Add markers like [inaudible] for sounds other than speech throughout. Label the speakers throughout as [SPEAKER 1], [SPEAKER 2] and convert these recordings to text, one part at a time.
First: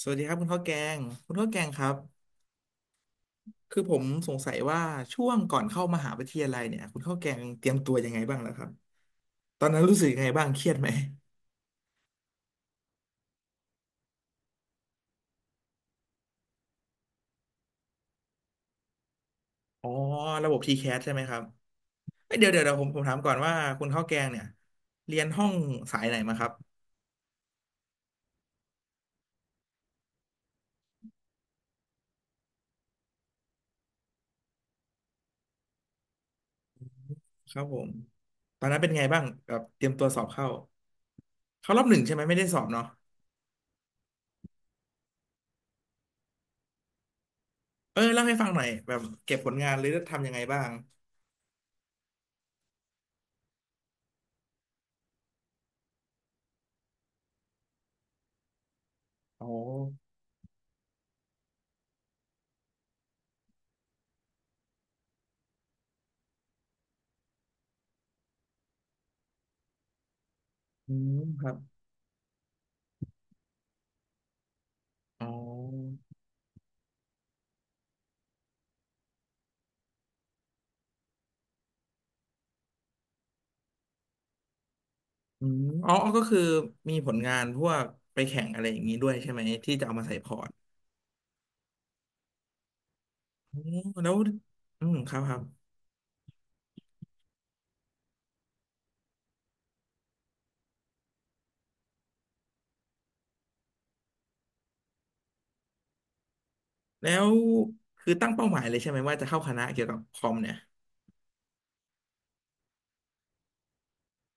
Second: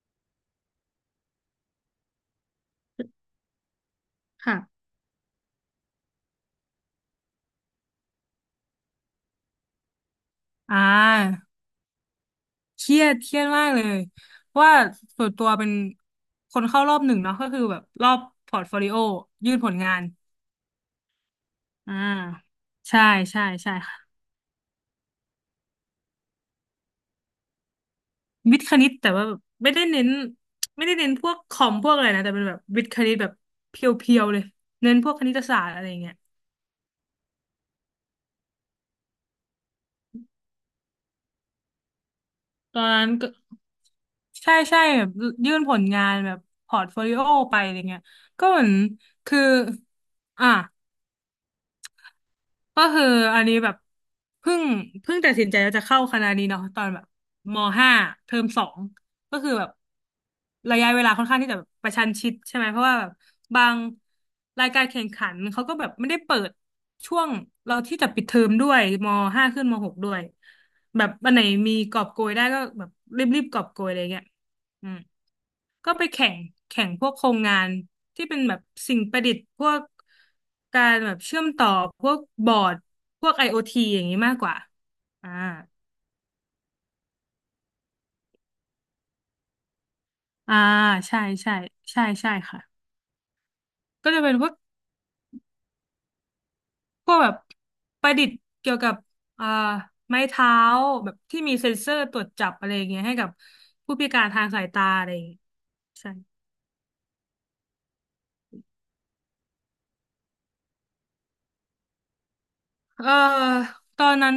[SPEAKER 1] สวัสดีครับคุณข้าวแกงคุณข้าวแกงครับคือผมสงสัยว่า
[SPEAKER 2] ค่ะ
[SPEAKER 1] ช่วงก่อนเข้ามหาวิทยาลัยเนี่ยคุณข้าวแกงเตรียมตัวยังไงบ้างแล้วครับตอนนั้นรู้สึกยังไงบ้างเครีย
[SPEAKER 2] อ่
[SPEAKER 1] ดไหม
[SPEAKER 2] าเครียดเครียดมากเลยว่าส่วนตัวเป็นคนเข้ารอบหนึ่งเนาะก็คือแบบรอบพอร์ตโฟลิโอยื่นผล
[SPEAKER 1] อ๋อ
[SPEAKER 2] งาน
[SPEAKER 1] ระบบทีแค s ใช่ไหมครับ
[SPEAKER 2] อ่า
[SPEAKER 1] เอ้ยเดี๋ยวเดี๋ยวเดี๋ยวผมผ
[SPEAKER 2] ใช่
[SPEAKER 1] มถามก่อน
[SPEAKER 2] ใช่
[SPEAKER 1] ว่า
[SPEAKER 2] ใช่
[SPEAKER 1] คุณข้าว
[SPEAKER 2] ค่ะ
[SPEAKER 1] แกงเนี่ยเรียนห้องสายไหนมาครับ
[SPEAKER 2] วิทย์คณิตแต่ว่าแบบไม่ได้เน้นไม่ได้เน้นพวกคอมพวกอะไรนะแต่เป็นแบบวิทย์คณิตแบบเพียวๆเลยเน้นพวกคณิตศาสตร์อะไรอย่างเงี้ย
[SPEAKER 1] ครับผมตอนนั้นเป็นไงบ้างแบบเตรียมตัวสอบเข้าเข้ารอบหนึ่งใช่ไหมไม่ได้สอบ
[SPEAKER 2] ตอ
[SPEAKER 1] เนาะ
[SPEAKER 2] นนั้นก็ใช่ใช่แบบยื่นผลงานแบบพอร์ตโฟลิโอไปอะไร
[SPEAKER 1] เอ
[SPEAKER 2] เงี้
[SPEAKER 1] อ
[SPEAKER 2] ย
[SPEAKER 1] เล่าให้
[SPEAKER 2] ก็
[SPEAKER 1] ฟัง
[SPEAKER 2] เห
[SPEAKER 1] หน่
[SPEAKER 2] มื
[SPEAKER 1] อ
[SPEAKER 2] อ
[SPEAKER 1] ย
[SPEAKER 2] น
[SPEAKER 1] แบบเก็
[SPEAKER 2] คื
[SPEAKER 1] บ
[SPEAKER 2] อ
[SPEAKER 1] ผลงานหรือทำยังไง
[SPEAKER 2] อ่ะ
[SPEAKER 1] บ้าง
[SPEAKER 2] ก็คืออันนี้แบบเพิ่งเพิ่งตัดสินใจว่าจะเข้าคณะนี้เนาะตอนแบบมห้าเทอมสองก็
[SPEAKER 1] อ๋อ
[SPEAKER 2] คือแบบระยะเวลาค่อนข้างที่จะแบบประชันชิดใช่ไหมเพราะว่าแบบบางรายการแข่งขันเขาก็แบบไม่ได้เปิดช่วงเราที่จะปิดเทอมด้วยมห้าขึ้นมหกด้วย
[SPEAKER 1] อื
[SPEAKER 2] แบบ
[SPEAKER 1] ม
[SPEAKER 2] วันไหน
[SPEAKER 1] ครับ
[SPEAKER 2] มีกอบโกยได้ก็แบบรีบๆกอบโกยอะไรเงี้ย อืม
[SPEAKER 1] อ๋
[SPEAKER 2] ก็
[SPEAKER 1] อ
[SPEAKER 2] ไปแข่งแข่งพวกโครงงานที่เป็นแบบสิ่งประดิษฐ์พวกการแบบเชื่อมต่อพวกบอร์ดพวก IoT อโอทีอย่างนี้มากกว่าอ่า
[SPEAKER 1] อืมอ๋ออ๋อก็คือมีผลงานพวกไปแข่งอะไรอย่างนี้ด้วยใช่ไหมที่จะเอามาใส่พอร์ต
[SPEAKER 2] อ่าใช่ใช่ใช่ใช่ค่ะ
[SPEAKER 1] อ๋อ
[SPEAKER 2] ก็
[SPEAKER 1] แล้ว
[SPEAKER 2] จะเป็นพวก
[SPEAKER 1] อืมครับครับ
[SPEAKER 2] พวกแบบประดิษฐ์เกี่ยวกับอ่าไม้เท้าแบบที่มีเซ็นเซอร์ตรวจจับอะไรอย่างเงี้ยให้กับผู้พิการทางสายตาอะไรอย่างเงี้ยใช่
[SPEAKER 1] แล้วคือตั้งเป้าหมายเลยใช่ไหมว่าจะเข้าคณะเกี่ยวกับคอมเนี่ย
[SPEAKER 2] เอ่อตอนนั้น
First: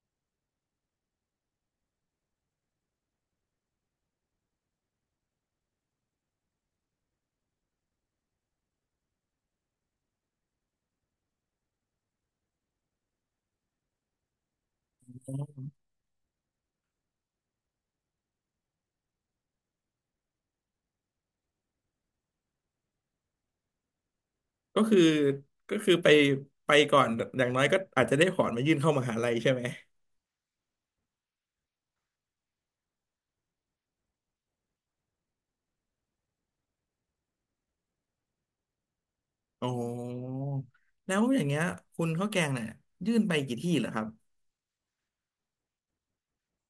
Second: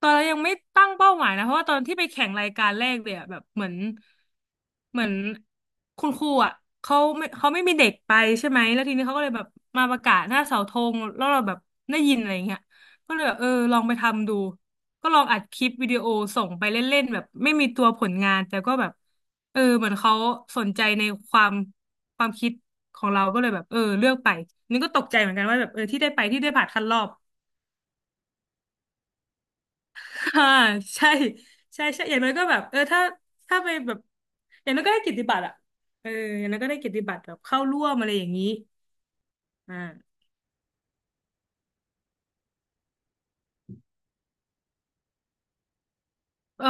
[SPEAKER 2] ตอนเรายังไม่ตั้งเป้าหมายนะเพราะว่าตอนที่ไปแข่งรายการแรกเนี่ยแบบเหมือนเหมือนคุณครูอ่ะเขาไม่เขาไม่มีเด็กไปใช่ไหมแล้วทีนี้เขาก็เลยแบบมาประกาศหน้าเสาธงแล้วเราแบบได้ยินอะไรอย่างเงี้ยก็เลยแบบเออลองไปทำดูก็ลองอัดคลิปวิดีโอส่งไปเล่นๆแบบไม่มีตัวผลงานแต่ก็แบบเออเหมือนเขาสนใจในความความคิดของเราก็เลยแบบเออเลือกไปนี่
[SPEAKER 1] ก็
[SPEAKER 2] ก็
[SPEAKER 1] คือ
[SPEAKER 2] ตกใจเหมือนกันว่าแบบ
[SPEAKER 1] ก็
[SPEAKER 2] เออ
[SPEAKER 1] คือ
[SPEAKER 2] ที่
[SPEAKER 1] ไป
[SPEAKER 2] ได้ไปที่ได้ผ่าน
[SPEAKER 1] ไป
[SPEAKER 2] คัดร
[SPEAKER 1] ก่
[SPEAKER 2] อ
[SPEAKER 1] อน
[SPEAKER 2] บ
[SPEAKER 1] อย่างน้อยก็อาจจะได้พอร์ตมายื่นเข้ามหาลัยใช่ไหม
[SPEAKER 2] อ่าใช่ใช่ใช่อย่างน้อยก็แบบเออถ้าถ้าไปแบบอย่างน้อยก็ได้เกิตติบัตรอะเอออย่างน้อยก็ได้เกิตติบัตรแบบเข้าร่วมอะไรอย่างนี้
[SPEAKER 1] อ๋
[SPEAKER 2] อ่า
[SPEAKER 1] อแล้วอย่างเงี้ยคุณข้าวแกงเนี่ยยื่นไปกี่ที่เหรอครับ
[SPEAKER 2] เอ่อ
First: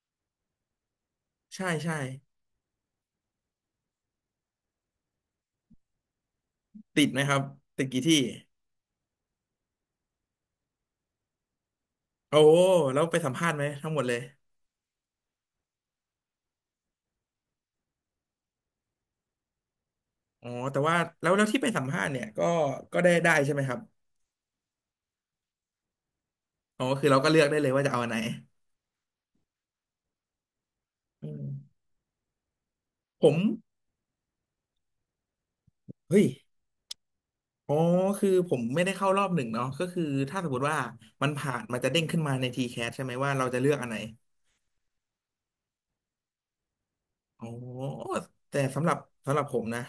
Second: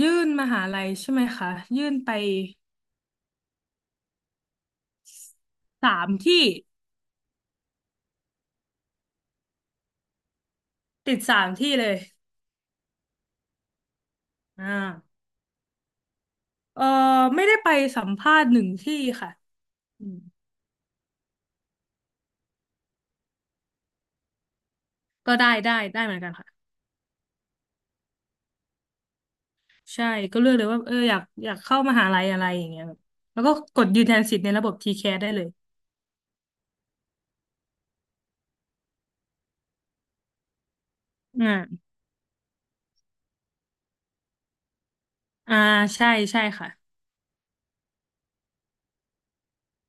[SPEAKER 2] ยื่นมหาลัยใช่ไหมคะ
[SPEAKER 1] ใช่
[SPEAKER 2] ยื่
[SPEAKER 1] ใช่
[SPEAKER 2] นไปสามที่
[SPEAKER 1] ติดไหมครับติดกี่ที่
[SPEAKER 2] ติดสามที่เลย
[SPEAKER 1] โอ้แล้วไปสัมภาษณ์ไหมทั้งหมดเลย
[SPEAKER 2] อ่าเอ่อไม่ได้ไปสัมภาษณ์หนึ่งที่ค่ะอืม
[SPEAKER 1] อ๋อแต่ว่าแล้วแล้วที่ไปสัมภาษณ์เนี่ยก็ก็ได้ได้ใช่ไหมครับ
[SPEAKER 2] ก็ได้ได้ได้เหมือนกันค่ะ
[SPEAKER 1] อ๋อคือเราก็เลือกได้เลยว่าจะเอาอันไหน
[SPEAKER 2] ใช่ก็เลือกเลยว่าเอออยาก
[SPEAKER 1] อืม
[SPEAKER 2] อยากเข้ามหาลัยอะไรอย่างเงี้ยแบบ
[SPEAKER 1] ผม
[SPEAKER 2] แล้วก็กดยืนยันสิทธิ์ในระบบ t แค s ได้เลย
[SPEAKER 1] เฮ้ยอ๋อคือผมไม่ได้เข้ารอบหนึ่งเนาะก็คือถ้าสมมติว่ามัน
[SPEAKER 2] อ่า
[SPEAKER 1] ผ่านมันจะเด้งขึ้นมาในทีแ a s ใช่ไหมว่าเราจะเลือกอันไหน
[SPEAKER 2] อ่าใช่ใช่ค่ะ
[SPEAKER 1] อ๋อแต่สำหรับสำหรับผมนะ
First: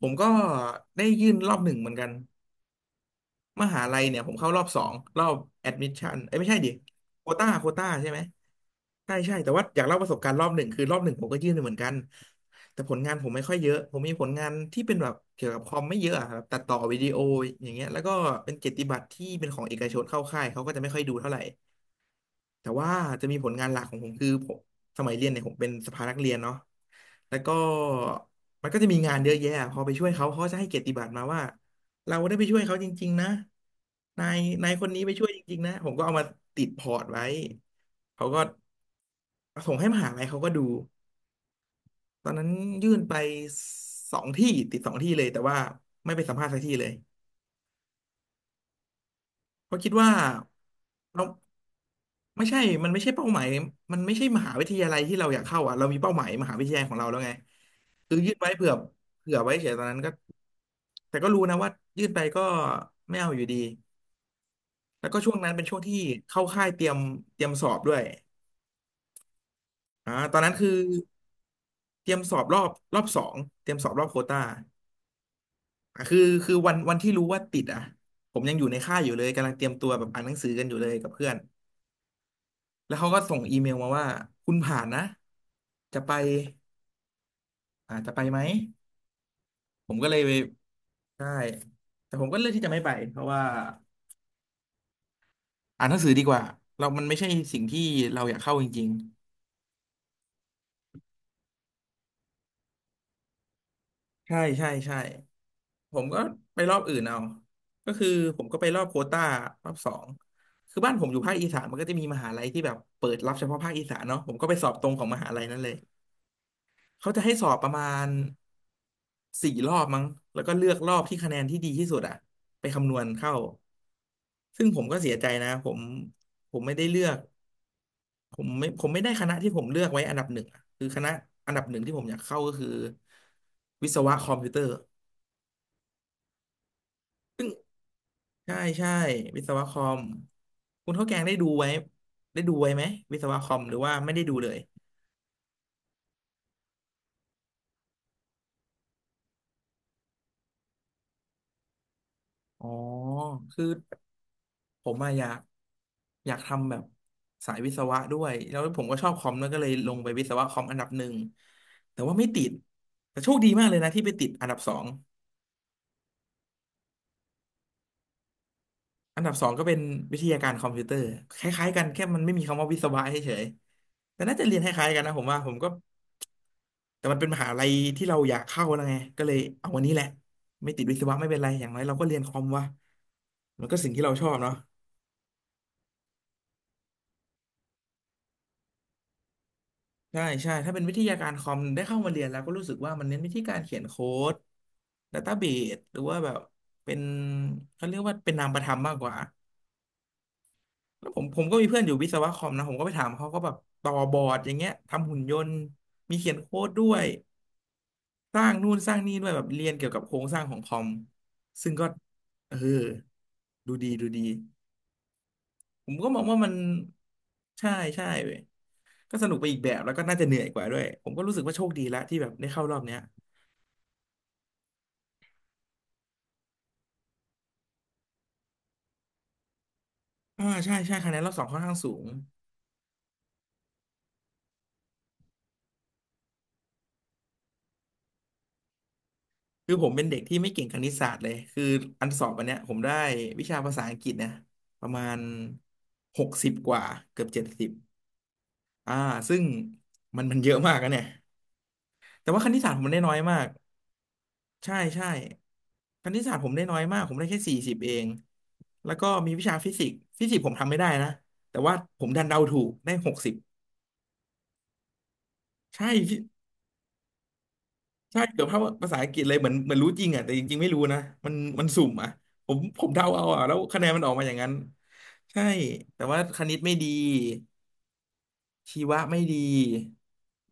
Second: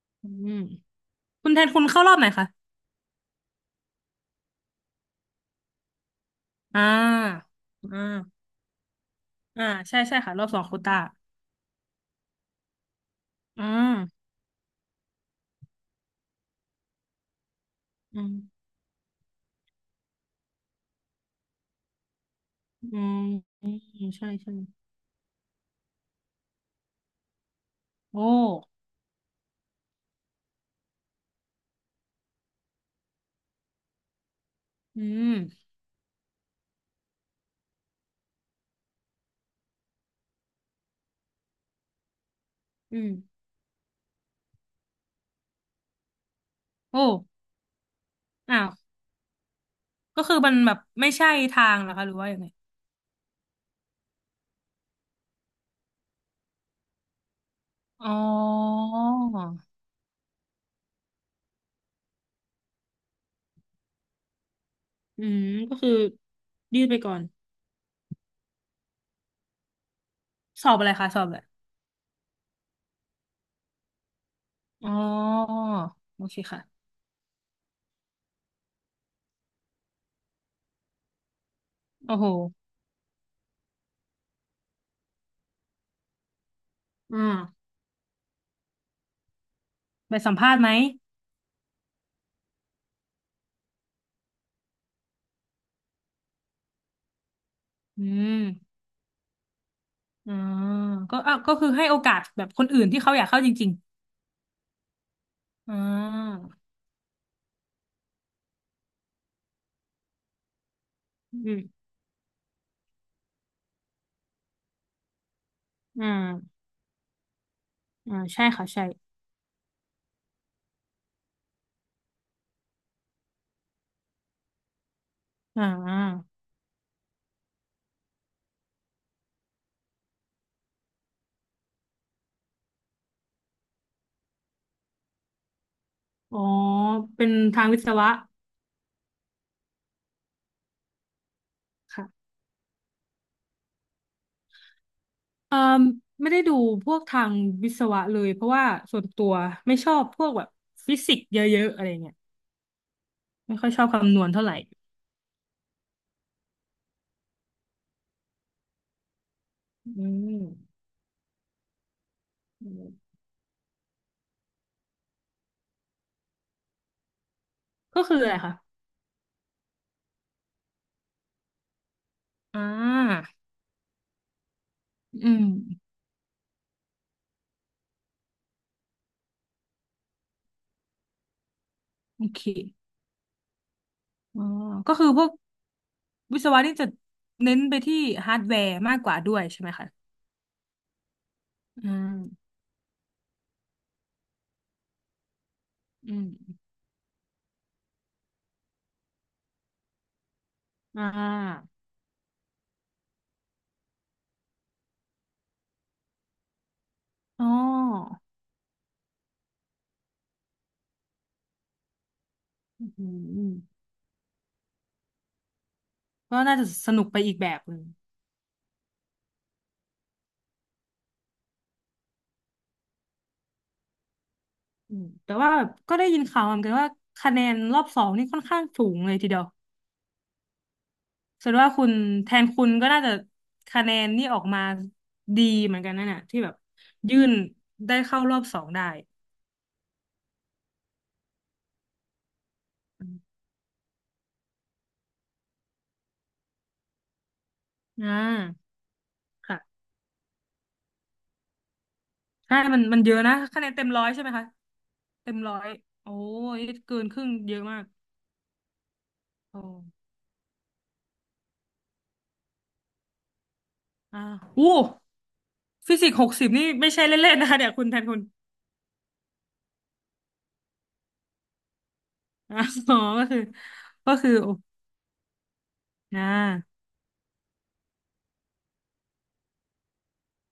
[SPEAKER 1] ผมก็
[SPEAKER 2] อืม
[SPEAKER 1] ได้ยื่น
[SPEAKER 2] คุ
[SPEAKER 1] ร
[SPEAKER 2] ณ
[SPEAKER 1] อ
[SPEAKER 2] แท
[SPEAKER 1] บห
[SPEAKER 2] น
[SPEAKER 1] นึ่ง
[SPEAKER 2] คุณ
[SPEAKER 1] เหมือน
[SPEAKER 2] เข้า
[SPEAKER 1] กั
[SPEAKER 2] ร
[SPEAKER 1] น
[SPEAKER 2] อบไหนคะ
[SPEAKER 1] มหาลัยเนี่ยผมเข้ารอบสองรอบแอดมิชชั่นเอ้ยไม่ใช่ดิ
[SPEAKER 2] อ่
[SPEAKER 1] โควต้า
[SPEAKER 2] า
[SPEAKER 1] โคว
[SPEAKER 2] อ
[SPEAKER 1] ต้าใช่ไหม
[SPEAKER 2] ่า
[SPEAKER 1] ใช่ใช่แต่ว่า
[SPEAKER 2] อ่า
[SPEAKER 1] อยากเล่า
[SPEAKER 2] ใช่
[SPEAKER 1] ประส
[SPEAKER 2] ใช่
[SPEAKER 1] บการ
[SPEAKER 2] ค่ะ
[SPEAKER 1] ณ์
[SPEAKER 2] ร
[SPEAKER 1] ร
[SPEAKER 2] อ
[SPEAKER 1] อ
[SPEAKER 2] บ
[SPEAKER 1] บ
[SPEAKER 2] ส
[SPEAKER 1] ห
[SPEAKER 2] อ
[SPEAKER 1] นึ่
[SPEAKER 2] ง
[SPEAKER 1] ง
[SPEAKER 2] โคว
[SPEAKER 1] คือร
[SPEAKER 2] ต้า
[SPEAKER 1] อบหนึ่งผมก็ยื่นไปเหมือนกันแต่ผลงานผมไม่ค่อยเย
[SPEAKER 2] อ่า
[SPEAKER 1] อะผมมีผลงานที่เป็นแบบเกี่ยวกับคอมไม่เยอะอะครับตัดต่อวิดีโออย่างเงี้ยแล้วก็
[SPEAKER 2] อืม
[SPEAKER 1] เป็นเกียรติบัตรที่เป็นของเอกชนเข้าค่ายเขาก็จะไม่ค่อยดูเท่าไหร่ แต่
[SPEAKER 2] อื
[SPEAKER 1] ว่า
[SPEAKER 2] ม
[SPEAKER 1] จะมีผลงา
[SPEAKER 2] อื
[SPEAKER 1] นหลักของผ
[SPEAKER 2] ม
[SPEAKER 1] มคื
[SPEAKER 2] ใช่
[SPEAKER 1] อผ
[SPEAKER 2] ใช่
[SPEAKER 1] มสมัยเรียนเนี่ยผมเป็นสภานักเรียนเนาะแล้วก็
[SPEAKER 2] โอ้
[SPEAKER 1] มันก็จะมีงานเยอะแยะพอไปช่วยเขาเขาจะให้เกียรติบัตรมาว่าเราได้ไปช่วยเขาจริงๆนะนายนายคนนี้
[SPEAKER 2] อื
[SPEAKER 1] ไปช่วย
[SPEAKER 2] ม
[SPEAKER 1] จริงๆนะผมก็เอามาติดพอร์ตไว้เขาก็ส่งให้มหาลัยเขาก็ดูตอนนั้นยื่
[SPEAKER 2] อื
[SPEAKER 1] น
[SPEAKER 2] ม
[SPEAKER 1] ไปสองที่ติดสองที่เลยแต่ว่าไม่ไปสัมภาษณ์สักที่เลย
[SPEAKER 2] โอ้อ้าว
[SPEAKER 1] เพราะคิดว่า
[SPEAKER 2] ก็คือมันแบบไม่ใช่ทางเหรอคะหรือว่ายัง
[SPEAKER 1] ไม่
[SPEAKER 2] ไง
[SPEAKER 1] ใช่มันไม่ใช่เป้าหมายมันไม่ใช่มหาวิทยาลัยที่เราอยากเข้าอ่ะเรามีเป้าหมายมหาวิทยาลัยของเราแล้วไง
[SPEAKER 2] อ๋อ
[SPEAKER 1] คือยื่นไว้เผื่อเผื่อไว้เฉยตอนนั้นก็แต่ก็รู้นะว่ายื่นไปก็ไม่เอาอยู่ดีแล้วก็
[SPEAKER 2] อื
[SPEAKER 1] ช่วง
[SPEAKER 2] ม
[SPEAKER 1] นั้นเป็นช่
[SPEAKER 2] ก็
[SPEAKER 1] วง
[SPEAKER 2] คือ
[SPEAKER 1] ที่เข้าค่าย
[SPEAKER 2] ยื
[SPEAKER 1] เตรี
[SPEAKER 2] ด
[SPEAKER 1] ย
[SPEAKER 2] ไป
[SPEAKER 1] ม
[SPEAKER 2] ก่อน
[SPEAKER 1] เตรียมสอบด้วยอ่าตอนนั้น
[SPEAKER 2] ส
[SPEAKER 1] คือ
[SPEAKER 2] อบอะไรคะสอบอะไร
[SPEAKER 1] เตรียมสอบรอบสองเตรียมสอบรอบโควต้า
[SPEAKER 2] อ๋อ
[SPEAKER 1] อ่ะคือ
[SPEAKER 2] โอเค
[SPEAKER 1] คือ
[SPEAKER 2] ค่ะ
[SPEAKER 1] วันที่รู้ว่าติดอ่ะผมยังอยู่ในค่ายอยู่เลยกำลังเตรียมตัวแบบอ่านหนังสือกันอยู่เลยกับเพื่อน
[SPEAKER 2] โอ้โห
[SPEAKER 1] แล้วเขาก็ส่งอีเมลมาว่าคุณผ่านนะจะไป
[SPEAKER 2] อ่า
[SPEAKER 1] อ่าจะไปไหมผมก็เล
[SPEAKER 2] ไป
[SPEAKER 1] ย
[SPEAKER 2] สั
[SPEAKER 1] ไป่
[SPEAKER 2] มภาษณ์ไหม
[SPEAKER 1] ด้แต่ผมก็เลือกที่จะไม่ไปเพราะว่าอ่านหนังสือดีกว่าเรามันไม่ใช่สิ่งที่
[SPEAKER 2] อื
[SPEAKER 1] เราอ
[SPEAKER 2] ม
[SPEAKER 1] ยากเข้าจริง
[SPEAKER 2] อ๋อก็อ่ะก็คือให้โอกาสแบบคนอื่นที่เขาอยากเข้าจริง
[SPEAKER 1] ๆใช่ใช่ใช่
[SPEAKER 2] อ่
[SPEAKER 1] ผมก็
[SPEAKER 2] า
[SPEAKER 1] ไปรอบอื่นเอาก็คือผมก็ไปรอบโควต้ารอบสองคือบ้านผมอยู่ภาค
[SPEAKER 2] อื
[SPEAKER 1] อีสา
[SPEAKER 2] ม
[SPEAKER 1] นมันก็จะมีมหาลัยที่แบบเปิดรับเฉพาะภาคอีสานเนาะผมก็ไปสอบตรงของมหาลัยนั้นเลย
[SPEAKER 2] อ่า
[SPEAKER 1] เขาจะให้สอบประมาณ
[SPEAKER 2] อ่าใช่ค่ะใช่
[SPEAKER 1] สี่รอบมั้งแล้วก็เลือกรอบที่คะแนนที่ดีที่สุดอะไปคำนวณเข้าซึ่งผมก็เสียใจนะ
[SPEAKER 2] อ่
[SPEAKER 1] ผม
[SPEAKER 2] า
[SPEAKER 1] ผมไม่ได้เลือก ผมไม่ได้คณะที่ผมเลือกไว้อันดับหนึ่งอะคือคณะอันดับหนึ่งที่ผมอยากเข้าก็คือวิศวะคอมพิวเตอร์
[SPEAKER 2] อ๋อ เป็น
[SPEAKER 1] ซึ่ง
[SPEAKER 2] ทางวิศวะ
[SPEAKER 1] ใช่ใช่วิศวะคอมคุณข้าวแกง
[SPEAKER 2] ค่ะ
[SPEAKER 1] ได้ดูไว้ไหมวิศวะคอมหรือว่าไม่ได้ดูเลย
[SPEAKER 2] เอ่อไม่ได้ดูพวกทางวิศวะเลยเพราะว่าส่วนตัวไม่ชอบพวกแบบฟิสิกส์เยอะๆอะไรเงี้ย
[SPEAKER 1] อ๋อ
[SPEAKER 2] ไม่
[SPEAKER 1] คือ
[SPEAKER 2] ค่อยชอบคำนวณเท่าไหร่
[SPEAKER 1] ผมอะอยากทำแบบสายวิศวะด้วยแล้วผมก็ชอบคอมแล้วยก็เลยลง
[SPEAKER 2] อื
[SPEAKER 1] ไปวิศ
[SPEAKER 2] ม
[SPEAKER 1] วะคอมอันดับหนึ่งแต่ว่าไม่ติด
[SPEAKER 2] อืม
[SPEAKER 1] แต่โชคดีมากเลยนะที่ไปติดอันดับสอง
[SPEAKER 2] ก็คืออะไรคะ
[SPEAKER 1] อันดับสองก็เป็นวิทยาการคอมพิวเตอร์คล้ายๆกันแค่มันไม่มี
[SPEAKER 2] อ่
[SPEAKER 1] คำว่าวิศวะ
[SPEAKER 2] า
[SPEAKER 1] เฉยๆแต่น่าจะเรียนคล้ายๆกันนะผม
[SPEAKER 2] อื
[SPEAKER 1] ว่า
[SPEAKER 2] ม
[SPEAKER 1] ผมก็แต่มันเป็นมหาลัยที่เราอยากเข้าแล้วไงก็เลยเอาวันนี้แหละไม่ติดวิศวะไม่เป็นไรอย่างไรเราก็เรียน
[SPEAKER 2] โอ
[SPEAKER 1] คอ
[SPEAKER 2] เค
[SPEAKER 1] มวะมันก็สิ่งที่เราชอบ
[SPEAKER 2] อ๋อ
[SPEAKER 1] เนาะ
[SPEAKER 2] ก็คือพวกวิศวะนี่จะเน้นไปที่ฮาร์ดแวร์มากกว่าด้วยใช่ไหมคะ
[SPEAKER 1] ใช่ใช่ถ้าเป็นวิทยาการคอมได้
[SPEAKER 2] อื
[SPEAKER 1] เข้ามาเรียนแล้ว
[SPEAKER 2] ม
[SPEAKER 1] ก็รู้สึกว่ามันเน้นวิธีการเขียนโค้ดดัตต้าเบสหรือว่า
[SPEAKER 2] อืม
[SPEAKER 1] แบบเป็นเขาเรียกว่าเป็นนามประธรรมมากกว่า
[SPEAKER 2] อ่
[SPEAKER 1] แล้วผมก็มี
[SPEAKER 2] า
[SPEAKER 1] เพื่อนอยู่วิศวะคอมนะผมก็ไปถามเขาก็แบบต่อบอร์ดอย่างเงี้ยทำหุ่นยนต์มีเขียนโค้ดด้วย
[SPEAKER 2] อ๋อ
[SPEAKER 1] สร้างนู่นสร้างนี่ด้วยแบบเรียนเกี่ยวกับโครงสร้างของคอมซึ่งก็เออ
[SPEAKER 2] อืม
[SPEAKER 1] ดูดีดูดีผมก็มองว่า
[SPEAKER 2] ก็
[SPEAKER 1] มัน
[SPEAKER 2] น่าจะสนุกไปอีกแบบ
[SPEAKER 1] ใช่
[SPEAKER 2] หนึ่ง
[SPEAKER 1] ใช่เว้ยก็สนุกไปอีกแบบแล้วก็น่าจะเหนื่อยกว่าด้วยผมก็รู้สึกว่าโชคดีแล้วที่แบบได้เข้ารอบเนี้ย
[SPEAKER 2] อืมแต่ว่าแบบก็ได้ยินข่าวมาเหมือนกันว่าคะแนนรอบสองนี่ค่อนข้างสูงเลยทีเดียว
[SPEAKER 1] อ่าใช่ใช่คะแนนรอบสอ
[SPEAKER 2] แส
[SPEAKER 1] ง
[SPEAKER 2] ด
[SPEAKER 1] ค่อ
[SPEAKER 2] ง
[SPEAKER 1] น
[SPEAKER 2] ว่า
[SPEAKER 1] ข้าง
[SPEAKER 2] คุ
[SPEAKER 1] สู
[SPEAKER 2] ณ
[SPEAKER 1] ง
[SPEAKER 2] แทนคุณก็น่าจะคะแนนนี่ออกมาดีเหมือนกันนั่นน่ะที่แบบยื่นได้เข้ารอบสองได้
[SPEAKER 1] คือผมเป็นเด็กที่ไม่เก่งคณิตศาสตร์เลยคืออันสอบอันเนี้ยผมได้
[SPEAKER 2] อืม
[SPEAKER 1] วิชาภาษาอังกฤษเนี่ยประมาณหกสิบกว่าเกือบ70
[SPEAKER 2] อ่า
[SPEAKER 1] อ่าซึ่ง
[SPEAKER 2] ค่ะ
[SPEAKER 1] มันเยอะมากนะเนี่ย แต่ว่าค
[SPEAKER 2] ใช่
[SPEAKER 1] ณิตศาสตร์
[SPEAKER 2] มั
[SPEAKER 1] ผ
[SPEAKER 2] น
[SPEAKER 1] ม
[SPEAKER 2] มั
[SPEAKER 1] ได้
[SPEAKER 2] น
[SPEAKER 1] น้
[SPEAKER 2] เย
[SPEAKER 1] อย
[SPEAKER 2] อะนะ
[SPEAKER 1] มาก
[SPEAKER 2] คะแนนเต็มร้อยใช่ไหมคะ
[SPEAKER 1] ใช่ใช่
[SPEAKER 2] เต็มร้อย
[SPEAKER 1] ค
[SPEAKER 2] โอ้
[SPEAKER 1] ณิตศาสตร์ผม
[SPEAKER 2] ย
[SPEAKER 1] ได้น้อย
[SPEAKER 2] เกิ
[SPEAKER 1] มาก
[SPEAKER 2] น
[SPEAKER 1] ผ
[SPEAKER 2] ค
[SPEAKER 1] ม
[SPEAKER 2] รึ่
[SPEAKER 1] ได้
[SPEAKER 2] ง
[SPEAKER 1] แค่
[SPEAKER 2] เย
[SPEAKER 1] สี่
[SPEAKER 2] อะ
[SPEAKER 1] สิบ
[SPEAKER 2] มาก
[SPEAKER 1] เองแล้วก็มีวิชา
[SPEAKER 2] โอ้
[SPEAKER 1] ฟิสิกส์ฟิสิกส์ผมทำไม่ได้นะแต่ว่าผมดันเดาถูกได้หกสิบ
[SPEAKER 2] อ่าอู้
[SPEAKER 1] ใช่
[SPEAKER 2] ฟิสิกส์หกสิบนี่ไม่ใช่เล่นๆนะคะเนี่ยคุณแทนคุ
[SPEAKER 1] ใช่
[SPEAKER 2] ณ
[SPEAKER 1] เกือบเท่าภาษาอังกฤษเลยเหมือนเหมือนรู้จริงอ่ะแต่จริงๆไม่รู้นะมันมันสุ่มอ่ะผมผ
[SPEAKER 2] [laughs]
[SPEAKER 1] ม
[SPEAKER 2] อ๋อ
[SPEAKER 1] เดาเอา
[SPEAKER 2] ก็คื
[SPEAKER 1] อ่ะ
[SPEAKER 2] อ
[SPEAKER 1] แล้วคะแนนมันอ
[SPEAKER 2] ก็
[SPEAKER 1] อกมาอ
[SPEAKER 2] คือ
[SPEAKER 1] ย่างนั้
[SPEAKER 2] โอ้
[SPEAKER 1] นใช่แต่ว่า
[SPEAKER 2] อ่
[SPEAKER 1] คณิตไม่
[SPEAKER 2] า
[SPEAKER 1] ดีชีวะไม่ดี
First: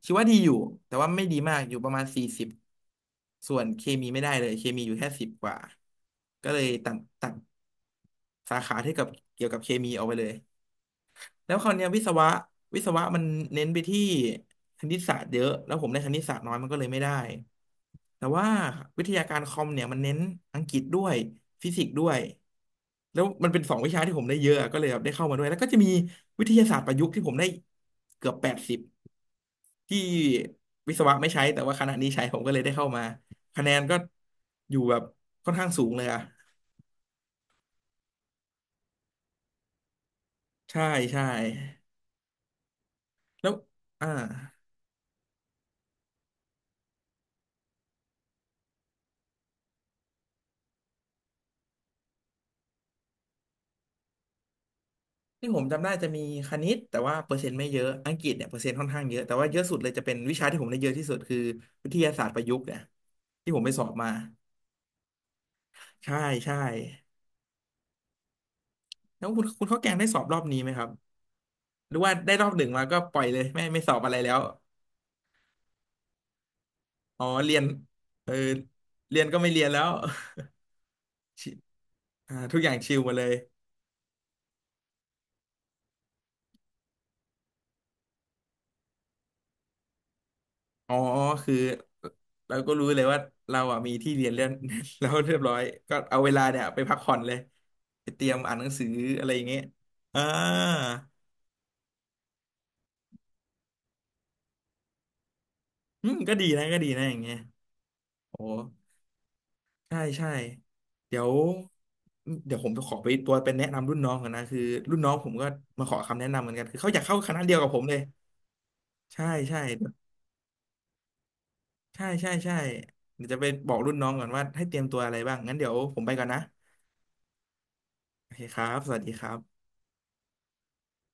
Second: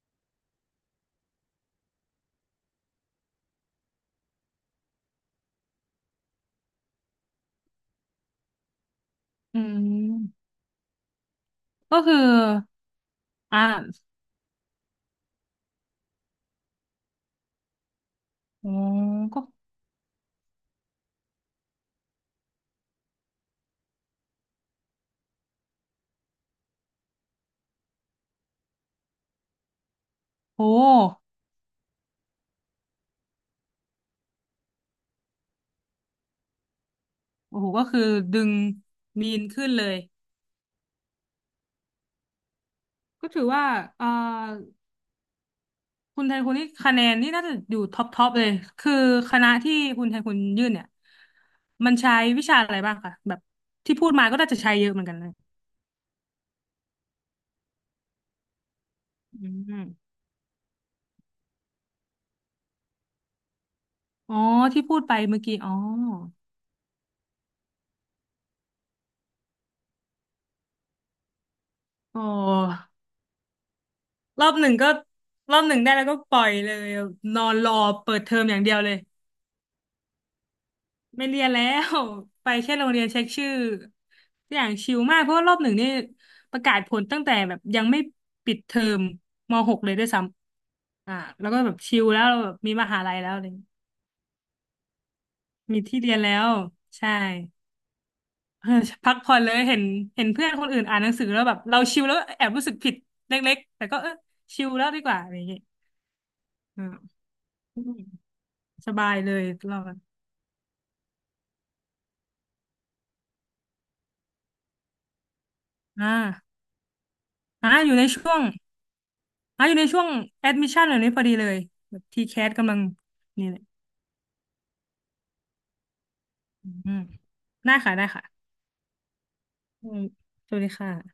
[SPEAKER 1] ชีวะดีอยู่แต่ว่าไม่ดีมากอยู่ประมาณสี่สิบส่วนเคมีไม่ได้เลยเคมีอยู่แค่สิบกว่าก็เลยตัดสาขาที่กับเกี่ยวกั
[SPEAKER 2] อื
[SPEAKER 1] บเคมีออกไปเลย
[SPEAKER 2] ม
[SPEAKER 1] แล้วคราวเนี้ย
[SPEAKER 2] ก็
[SPEAKER 1] วิศ
[SPEAKER 2] คือ
[SPEAKER 1] วะวิศวะมัน
[SPEAKER 2] อ
[SPEAKER 1] เน้นไปที่
[SPEAKER 2] ่า
[SPEAKER 1] คณิตศาสตร์เยอะแล้วผมได้คณิตศาสตร์น้อยมันก็เลยไม่ได้ แต่ว่า
[SPEAKER 2] โอ้
[SPEAKER 1] วิทยากา
[SPEAKER 2] ก็
[SPEAKER 1] รคอมเนี่ยมันเน้นอังกฤษด้วยฟิสิกส์ด้วยแล้วมันเป็นสองวิชาที่ผมได้เยอะอะก็เลยแบบได้เข้ามาด้วยแล้วก็จะมีวิทยาศาสตร์ประยุกต์ที่ผมได้เกือบ80ที่
[SPEAKER 2] โ
[SPEAKER 1] วิศวะ
[SPEAKER 2] ห
[SPEAKER 1] ไม่ใช้แต่ว่าคณะนี้ใช้ผมก็เลยได้เข้ามาคะแนนก็อยู่แบบค่อนข้างสูงเลยอะ
[SPEAKER 2] โอ้โหก็คือดึงมีนขึ้นเลย
[SPEAKER 1] ใช่ใช่
[SPEAKER 2] ก็ถือ
[SPEAKER 1] แล้ว
[SPEAKER 2] ว่า
[SPEAKER 1] อ่า
[SPEAKER 2] อ่าคุณไทคุณนี่คะแนนนี่น่าจะอยู่ท็อปท็อปเลยคือคณะที่คุณไทคุณยื่นเนี่ยมันใช้วิชาอะไรบ้างคะแบบที่พูดมาก็น่าจะใช้เยอะเหมือนกันนะ
[SPEAKER 1] ที่ผมจำได้จะมีคณิตแต่ว่าเปอร์เซ็นต์ไม่เยอะอังกฤษเนี่ยเปอร์เซ็นต์ค่อนข้างเยอะแต่ว่า
[SPEAKER 2] อื
[SPEAKER 1] เยอะสุดเล
[SPEAKER 2] ม
[SPEAKER 1] ยจะเป็นวิชาที่ผมได้เยอะที่สุดคือวิทยาศาสตร์ประยุกต์เนี่ยที่ผมไปสอบมา
[SPEAKER 2] อ๋อที่พูดไปเมื่อกี้อ๋อ
[SPEAKER 1] ใช่ใช่แล้วคุณข้าวแกงได้สอบรอบนี้ไหมครับหรือว่า
[SPEAKER 2] โอ
[SPEAKER 1] ได้รอบหนึ่งมา
[SPEAKER 2] ้
[SPEAKER 1] ก็ปล่อยเลยไม่สอบอะไรแล้ว
[SPEAKER 2] รอบหนึ่งก็รอบหนึ่งได้แล้วก็ปล่อยเลย
[SPEAKER 1] อ๋อ
[SPEAKER 2] นอ
[SPEAKER 1] เรี
[SPEAKER 2] น
[SPEAKER 1] ยน
[SPEAKER 2] รอเปิด
[SPEAKER 1] เอ
[SPEAKER 2] เท
[SPEAKER 1] อ
[SPEAKER 2] อมอย่างเดียวเลย
[SPEAKER 1] เรียนก็ไม่เรียนแล้ว
[SPEAKER 2] ไม่เรี
[SPEAKER 1] [laughs]
[SPEAKER 2] ย
[SPEAKER 1] ชิ
[SPEAKER 2] นแล้ว
[SPEAKER 1] อ่า
[SPEAKER 2] ไป
[SPEAKER 1] ทุกอ
[SPEAKER 2] แค่
[SPEAKER 1] ย่าง
[SPEAKER 2] โรง
[SPEAKER 1] ชิล
[SPEAKER 2] เรียน
[SPEAKER 1] มา
[SPEAKER 2] เช็
[SPEAKER 1] เล
[SPEAKER 2] ค
[SPEAKER 1] ย
[SPEAKER 2] ชื่ออย่างชิลมากเพราะว่ารอบหนึ่งนี่ประกาศผลตั้งแต่แบบยังไม่ปิดเทอมม .6 เลยด้วยซ้
[SPEAKER 1] อ๋อ
[SPEAKER 2] ำแล้ว
[SPEAKER 1] คือ
[SPEAKER 2] ก็แบบชิลแล้วเราแบบ
[SPEAKER 1] เรา
[SPEAKER 2] มี
[SPEAKER 1] ก็
[SPEAKER 2] ม
[SPEAKER 1] รู้
[SPEAKER 2] หา
[SPEAKER 1] เลย
[SPEAKER 2] ลัย
[SPEAKER 1] ว่า
[SPEAKER 2] แล้วะเลย
[SPEAKER 1] เราอ่ะมีที่เรียนเรียน [laughs] แล้วเรียบร้อย
[SPEAKER 2] มี
[SPEAKER 1] ก็
[SPEAKER 2] ที่เรีย
[SPEAKER 1] เอา
[SPEAKER 2] น
[SPEAKER 1] เว
[SPEAKER 2] แล้
[SPEAKER 1] ลา
[SPEAKER 2] ว
[SPEAKER 1] เนี่ยไปพัก
[SPEAKER 2] ใช่
[SPEAKER 1] ผ่อนเลยไปเตรียมอ่านห
[SPEAKER 2] เอ
[SPEAKER 1] นั
[SPEAKER 2] อ
[SPEAKER 1] งสือ
[SPEAKER 2] พัก
[SPEAKER 1] อะไร
[SPEAKER 2] ผ่อ
[SPEAKER 1] อ
[SPEAKER 2] น
[SPEAKER 1] ย่าง
[SPEAKER 2] เลย
[SPEAKER 1] เงี้ย
[SPEAKER 2] เห็น
[SPEAKER 1] อ่า
[SPEAKER 2] เห็นเพื่อนคนอื่นอ่านหนังสือแล้วแบบเราชิลแล้วแอบรู้สึกผิดเล็กๆแต่ก็เออชิลแล้วดีกว่าอะไรอย่างเงี้ย
[SPEAKER 1] อืมก็ดีนะก็
[SPEAKER 2] อื
[SPEAKER 1] ดีนะอ
[SPEAKER 2] ม
[SPEAKER 1] ย่างเงี้ยโอ้
[SPEAKER 2] สบายเลยรอบ
[SPEAKER 1] ใช่ใช่เดี๋ยวเดี๋ยวผมจะขอไปตัวเป็นแนะนำรุ่นน้องกันนะคือรุ่นน้องผมก็มาขอ
[SPEAKER 2] อ่า
[SPEAKER 1] คำแนะนำเหมือนกันคือเขาอยากเข้าคณะเดียวกั
[SPEAKER 2] อ่า
[SPEAKER 1] บผม
[SPEAKER 2] อ
[SPEAKER 1] เล
[SPEAKER 2] ยู่
[SPEAKER 1] ย
[SPEAKER 2] ในช่วง
[SPEAKER 1] ใช่ใช่
[SPEAKER 2] อยู่ในช่วงแอดมิชชั่นแบบนี้พอดีเลยแบบ
[SPEAKER 1] ใช่
[SPEAKER 2] ที
[SPEAKER 1] ใช่
[SPEAKER 2] แคส
[SPEAKER 1] ใช่
[SPEAKER 2] กำลัง
[SPEAKER 1] เดี๋ยวจะไป
[SPEAKER 2] นี่แหละ
[SPEAKER 1] บอกรุ่นน้องก่อนว่าให้เตรียมตัวอะไรบ้างงั้นเดี๋ยวผมไปก่อนนะ
[SPEAKER 2] อืมได้ค่ะได้ค่ะ
[SPEAKER 1] โอเคครับสวัสดีครับ
[SPEAKER 2] อืมสวัสดีค่ะ